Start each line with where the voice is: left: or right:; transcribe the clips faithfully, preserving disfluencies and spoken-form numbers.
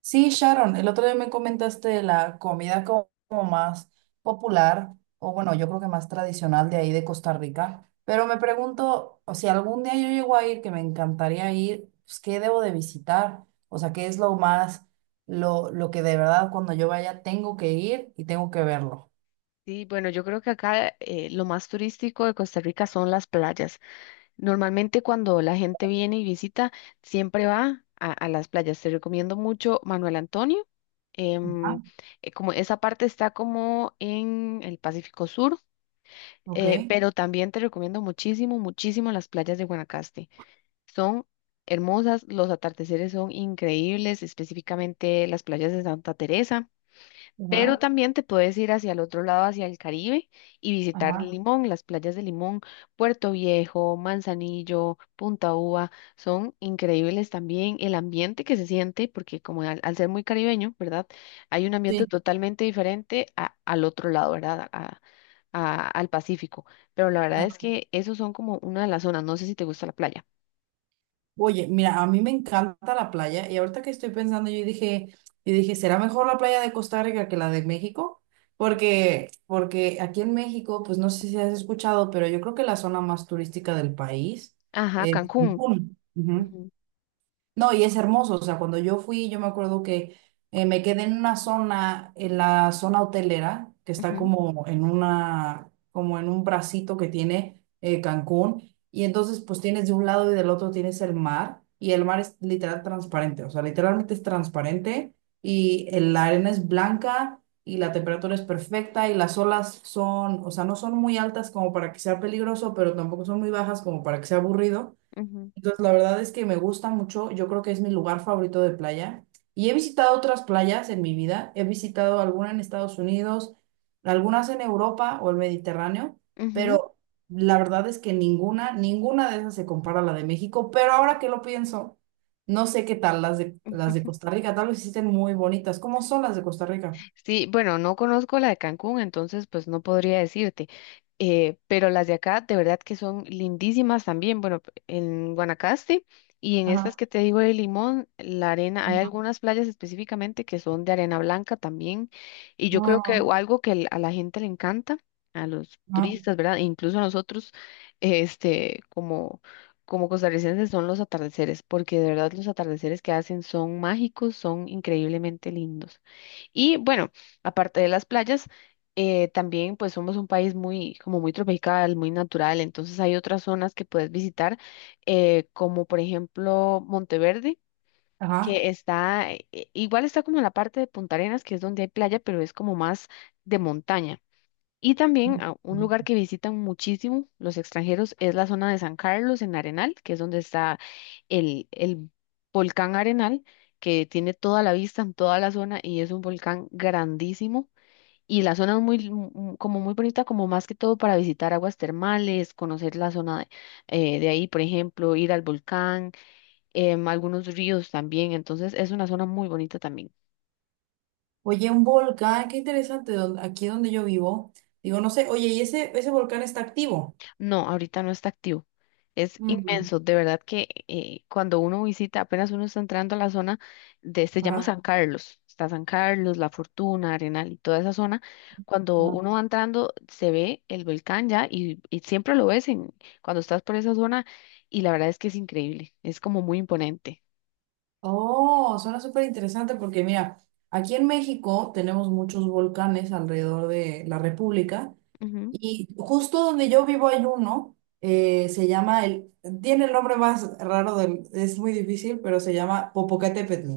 right: Sí, Sharon, el otro día me comentaste de la comida co- como más popular, o bueno, yo creo que más tradicional de ahí de Costa Rica, pero me pregunto, o si algún día yo llego a ir, que me encantaría ir, pues, ¿qué debo de visitar? O sea, ¿qué es lo más, lo, lo que de verdad cuando yo vaya tengo que ir y tengo que verlo?
left: Sí, bueno, yo creo que acá eh, lo más turístico de Costa Rica son las playas. Normalmente cuando la gente viene y visita, siempre va a, a las playas. Te recomiendo mucho Manuel Antonio.
right: Ah,
left: em, eh, Como esa parte está como en el Pacífico Sur, eh,
right: ok.
left: pero también te recomiendo muchísimo, muchísimo las playas de Guanacaste. Son hermosas, los atardeceres son increíbles, específicamente las playas de Santa Teresa.
right: Ajá,
left: Pero también te puedes ir hacia el otro lado, hacia el Caribe, y visitar
right: ajá.
left: Limón, las playas de Limón, Puerto Viejo, Manzanillo, Punta Uva, son increíbles también. El ambiente que se siente, porque como al, al ser muy caribeño, ¿verdad? Hay un ambiente
right: Sí.
left: totalmente diferente a- al otro lado, ¿verdad? A- a- al Pacífico. Pero la verdad es que esos son como una de las zonas. No sé si te gusta la playa.
right: Oye, mira, a mí me encanta la playa y ahorita que estoy pensando, yo dije, yo dije, ¿será mejor la playa de Costa Rica que la de México? Porque, porque aquí en México, pues no sé si has escuchado, pero yo creo que la zona más turística del país
left: Ajá,
right: es
left: Cancún.
right: Cancún. Ujú.
left: Ujú,
right: No, y es hermoso, o sea, cuando yo fui, yo me acuerdo que eh, me quedé en una zona, en la zona hotelera, que está
left: ujú,
right: como en una, como en un bracito que tiene eh, Cancún, y entonces pues tienes de un lado y del otro tienes el mar, y el mar es literal transparente, o sea, literalmente es transparente, y el- la arena es blanca, y la temperatura es perfecta, y las olas son, o sea, no son muy altas como para que sea peligroso, pero tampoco son muy bajas como para que sea aburrido.
left: ujú,
right: Entonces, la verdad es que me gusta mucho. Yo creo que es mi lugar favorito de playa. Y he visitado otras playas en mi vida. He visitado alguna en Estados Unidos, algunas en Europa o el Mediterráneo,
left: ujú,
right: pero la verdad es que ninguna, ninguna de esas se compara a la de México. Pero ahora que lo pienso, no sé qué tal las de, las de
left: ujú.
right: Costa Rica. Tal vez existen muy bonitas. ¿Cómo son las de Costa Rica?
left: Sí, bueno, no conozco la de Cancún, entonces pues no podría decirte, eh, pero las de acá de verdad que son lindísimas también. Bueno, p- en Guanacaste y en estas
right: Ajá.
left: que te digo de Limón, la arena, hay algunas playas específicamente que son de arena blanca también, y yo creo que
right: Ajá.
left: o algo que l- a la gente le encanta, a los
right: Ajá.
left: turistas, ¿verdad? E incluso a nosotros, este, como... Como costarricenses son los atardeceres, porque de verdad los atardeceres que hacen son mágicos, son increíblemente lindos. Y bueno, aparte de las playas, eh, también pues somos un país muy, como muy tropical, muy natural, entonces hay otras zonas que puedes visitar, eh, como por ejemplo Monteverde,
right: Ajá.
left: que está, eh, igual está como en la parte de Punta Arenas, que es donde hay playa, pero es como más de montaña. Y también a un lugar que visitan muchísimo los extranjeros es la zona de San Carlos en Arenal, que es donde está el, el volcán Arenal, que tiene toda la vista en toda la zona y es un volcán grandísimo. Y la zona es muy, m- m- como muy bonita, como más que todo para visitar aguas termales, conocer la zona de, eh, de ahí, por ejemplo, ir al volcán, em, algunos ríos también. Entonces es una zona muy bonita también.
right: Oye, un volcán, qué interesante, don- aquí donde yo vivo. Digo, no sé, oye, ¿y ese, ese volcán está activo?
left: No, ahorita no está activo. Es
right: Mm,
left: inmenso, de verdad que eh, cuando uno visita, apenas uno está entrando a la zona de, se llama
right: ajá,
left: San Carlos, está San Carlos, La Fortuna, Arenal y toda esa zona. Cuando
right: ajá.
left: uno va entrando, se ve el volcán ya y, y siempre lo ves en, cuando estás por esa zona y la verdad es que es increíble, es como muy imponente.
right: Oh, suena súper interesante porque mira, aquí en México tenemos muchos volcanes alrededor de la República y justo donde yo vivo hay uno, eh, se llama el, tiene el nombre más raro del, es muy difícil, pero se llama Popocatépetl.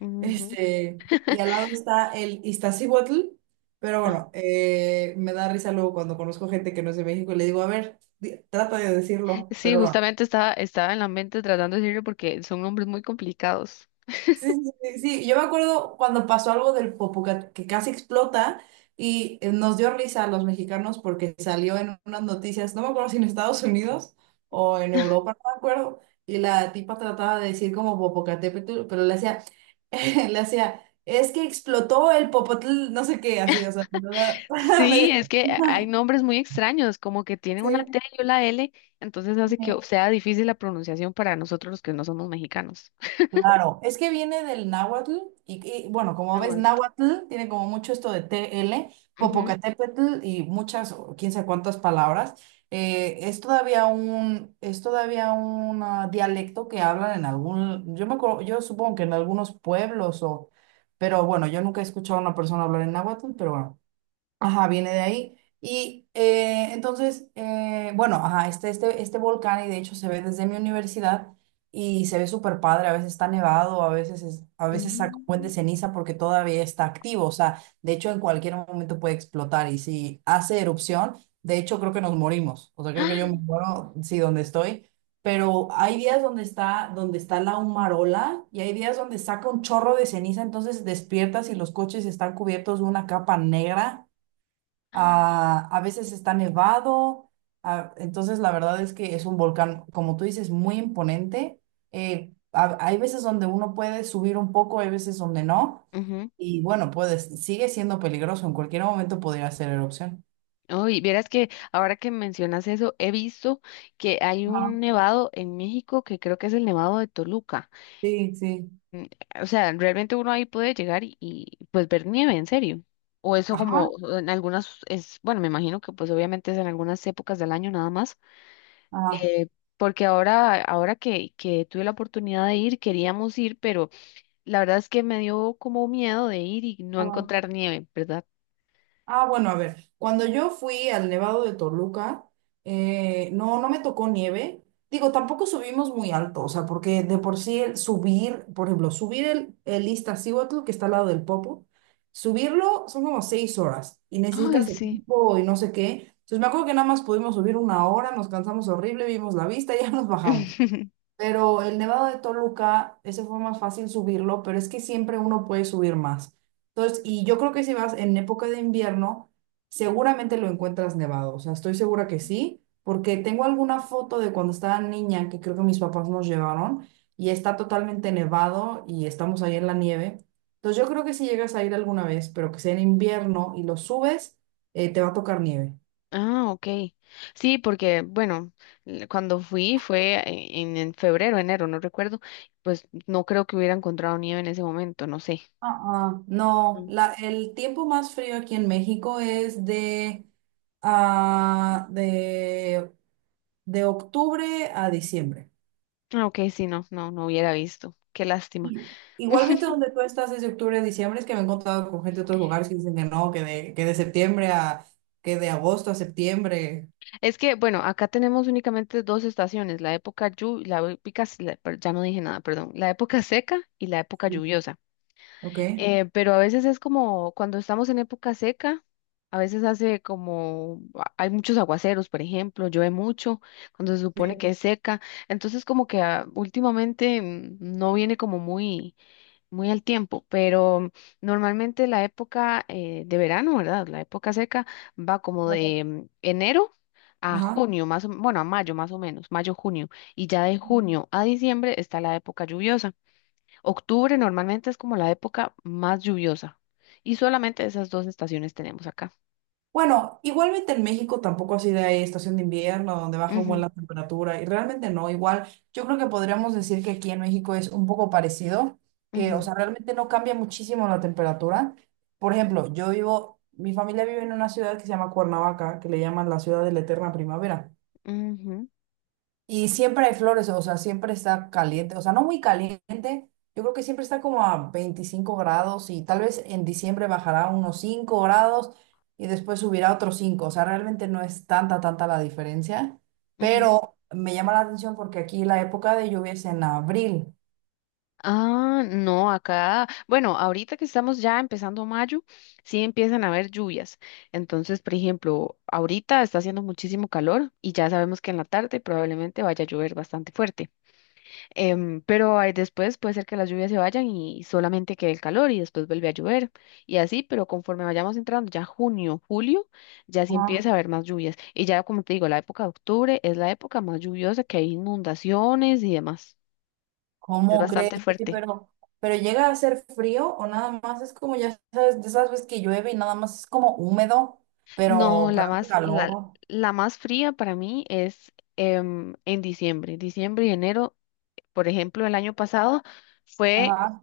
left: Ujú, ujú.
right: Este, y al lado está el Iztaccíhuatl, pero
left: Ah,
right: bueno, eh, me da risa luego cuando conozco gente que no es de México y le digo, a ver, di- trata de decirlo,
left: sí,
right: pero bueno.
left: justamente estaba, estaba en la mente tratando de decirlo porque son nombres muy complicados.
right: Sí, sí, sí, sí. Yo me acuerdo cuando pasó algo del Popocatépetl que que casi explota y eh, nos dio risa a los mexicanos porque salió en unas noticias, no me acuerdo si en Estados Unidos o en Europa, no me acuerdo, y la tipa trataba de decir como Popocatépetl, pero le hacía, le hacía, es que explotó el Popotl, no sé qué, así, o sea, ¿verdad?
left: Sí,
right: Me-
left: es que hay nombres muy extraños, como que tienen una
right: Sí.
left: T y una L, entonces hace que sea difícil la pronunciación para nosotros los que no somos mexicanos.
right: Claro, es que viene del náhuatl y, y, bueno, como
left: Ah,
right: ves,
left: bueno.
right: náhuatl tiene como mucho esto de T L,
left: Ujú,
right: Popocatépetl y muchas, o quién sabe cuántas palabras. Eh, es todavía un, es todavía un ah, dialecto que hablan en algún, yo me acuerdo- yo supongo que en algunos pueblos o, pero bueno, yo nunca he escuchado a una persona hablar en náhuatl, pero bueno. Ajá, viene de ahí. Y eh, entonces, eh, bueno, ajá, este, este, este volcán, y de hecho se ve desde mi universidad, y se ve súper padre, a veces está nevado, a veces, es- a veces saca un buen de
left: ujú.
right: ceniza porque todavía está activo, o sea, de hecho en cualquier momento puede explotar, y si hace erupción, de hecho creo que nos morimos, o sea, creo que yo me
left: ¡Ah!
right: muero, sí, donde estoy, pero hay días donde está, donde está la humarola, y hay días donde saca un chorro de ceniza, entonces despiertas y los coches están cubiertos de una capa negra. Ah, a veces está nevado, ah, entonces la verdad es que es un volcán, como tú dices, muy imponente. Eh, ha- hay veces donde uno puede subir un poco, hay veces donde no,
left: Ujú.
right: y bueno, puedes, sigue siendo peligroso, en cualquier momento podría hacer erupción.
left: Uy, vieras que ahora que mencionas eso, he visto que hay
right: Ajá.
left: un nevado en México que creo que es el nevado de Toluca.
right: Sí, sí.
left: Mm. O sea, realmente uno ahí puede llegar y, y, pues ver nieve, en serio. O eso como
right: Ajá,
left: o en algunas es, bueno, me imagino que pues obviamente es en algunas épocas del año nada más, eh, porque ahora, ahora que, que tuve la oportunidad de ir, queríamos ir, pero la verdad es que me dio como miedo de ir y no
right: ajá.
left: encontrar nieve, ¿verdad?
right: Ah, bueno, a ver, cuando yo fui al Nevado de Toluca, eh, no, no me tocó nieve. Digo, tampoco subimos muy alto, o sea, porque de por sí el subir, por ejemplo, subir el, el Iztaccíhuatl, que está al lado del Popo, subirlo son como seis horas y
left: Ay,
right: necesitas
left: sí.
right: equipo y no sé qué. Entonces me acuerdo que nada más pudimos subir una hora, nos cansamos horrible, vimos la vista y ya nos bajamos. Pero el Nevado de Toluca, ese fue más fácil subirlo, pero es que siempre uno puede subir más. Entonces, y yo creo que si vas en época de invierno, seguramente lo encuentras nevado. O sea, estoy segura que sí, porque tengo alguna foto de cuando estaba niña que creo que mis papás nos llevaron y está totalmente nevado y estamos ahí en la nieve. Entonces, yo creo que si llegas a ir alguna vez, pero que sea en invierno y lo subes, eh, te va a tocar nieve.
left: Ah, ok. Sí, porque, bueno, l- cuando fui fue e- en, en febrero, enero, no recuerdo, pues no creo que hubiera encontrado nieve en ese momento, no sé.
right: Ah, ah, no,
left: Mm.
right: la, el tiempo más frío aquí en México es de, ah, de, de octubre a diciembre.
left: Ah, ok, sí, no, no, no hubiera visto. Qué lástima.
right: Y- Igualmente donde tú estás es de octubre a diciembre, es que me he encontrado con gente de otros lugares que dicen que no, que de, que de septiembre a, que de agosto a septiembre.
left: Es que, bueno, acá tenemos únicamente dos estaciones, la época llu- la época, s- la- per- ya no dije nada, perdón, la época seca y la época
right: Sí.
left: lluviosa.
right: ¿Ok?
left: Eh, pero a veces es como cuando estamos en época seca, a veces hace como, a- hay muchos aguaceros, por ejemplo, llueve mucho cuando se supone
right: Sí.
left: que es seca, entonces como que ah, últimamente mm, no viene como muy muy al tiempo, pero normalmente la época eh, de verano, ¿verdad? La época seca va como de mm, enero a
right: Ajá.
left: junio, más o- bueno, a mayo más o menos, mayo, junio, y ya de junio a diciembre está la época lluviosa. Octubre normalmente es como la época más lluviosa y solamente esas dos estaciones tenemos acá.
right: Bueno, igualmente en México tampoco así de ahí estación de invierno donde baja un buen
left: Ujú,
right: la temperatura y realmente no, igual yo creo que podríamos decir que aquí en México es un poco parecido, que o
left: ujú,
right: sea, realmente no cambia muchísimo la temperatura. Por ejemplo, yo vivo, mi familia vive en una ciudad que se llama Cuernavaca, que le llaman la ciudad de la eterna primavera.
left: ujú,
right: Y siempre hay flores, o sea, siempre está caliente, o sea, no muy caliente, yo creo que siempre está como a veinticinco grados y tal vez en diciembre bajará unos cinco grados y después subirá otros cinco o sea, realmente no es tanta, tanta la diferencia,
left: ujú.
right: pero me llama la atención porque aquí la época de lluvia es en abril.
left: Ah, no, acá, bueno, ahorita que estamos ya empezando mayo, sí empiezan a haber lluvias. Entonces, por ejemplo, ahorita está haciendo muchísimo calor y ya sabemos que en la tarde probablemente vaya a llover bastante fuerte. Em, pero ahí después puede ser que las lluvias se vayan y solamente quede el calor y después vuelve a llover y así, pero conforme vayamos entrando ya junio, julio, ya sí
right: Ajá.
left: empieza a haber más lluvias. Y ya, como te digo, la época de octubre es la época más lluviosa que hay inundaciones y demás. Es
right: ¿Cómo crees?
left: bastante
right: Oye,
left: fuerte.
right: Pero, pero llega a ser frío o nada más es como, ya sabes, de esas veces que llueve y nada más es como húmedo,
left: No,
right: pero,
left: la
right: pero hace
left: más, la,
right: calor.
left: la más fría para mí es em, en diciembre. Diciembre y enero, por ejemplo, el año pasado fue,
right: Ajá,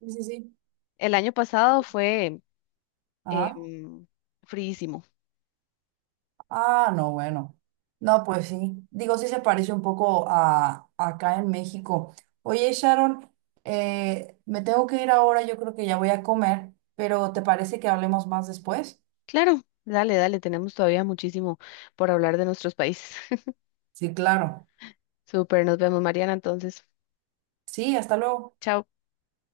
right: sí, sí, sí.
left: el año pasado fue
right: Ajá.
left: em, fríísimo.
right: Ah, no, bueno. No, pues sí. Digo, sí se parece un poco a a acá en México. Oye, Sharon, eh, me tengo que ir ahora, yo creo que ya voy a comer, pero ¿te parece que hablemos más después?
left: Claro, dale, dale, tenemos todavía muchísimo por hablar de nuestros países.
right: Sí, claro.
left: Súper, nos vemos, Mariana, entonces.
right: Sí, hasta luego.
left: Chao.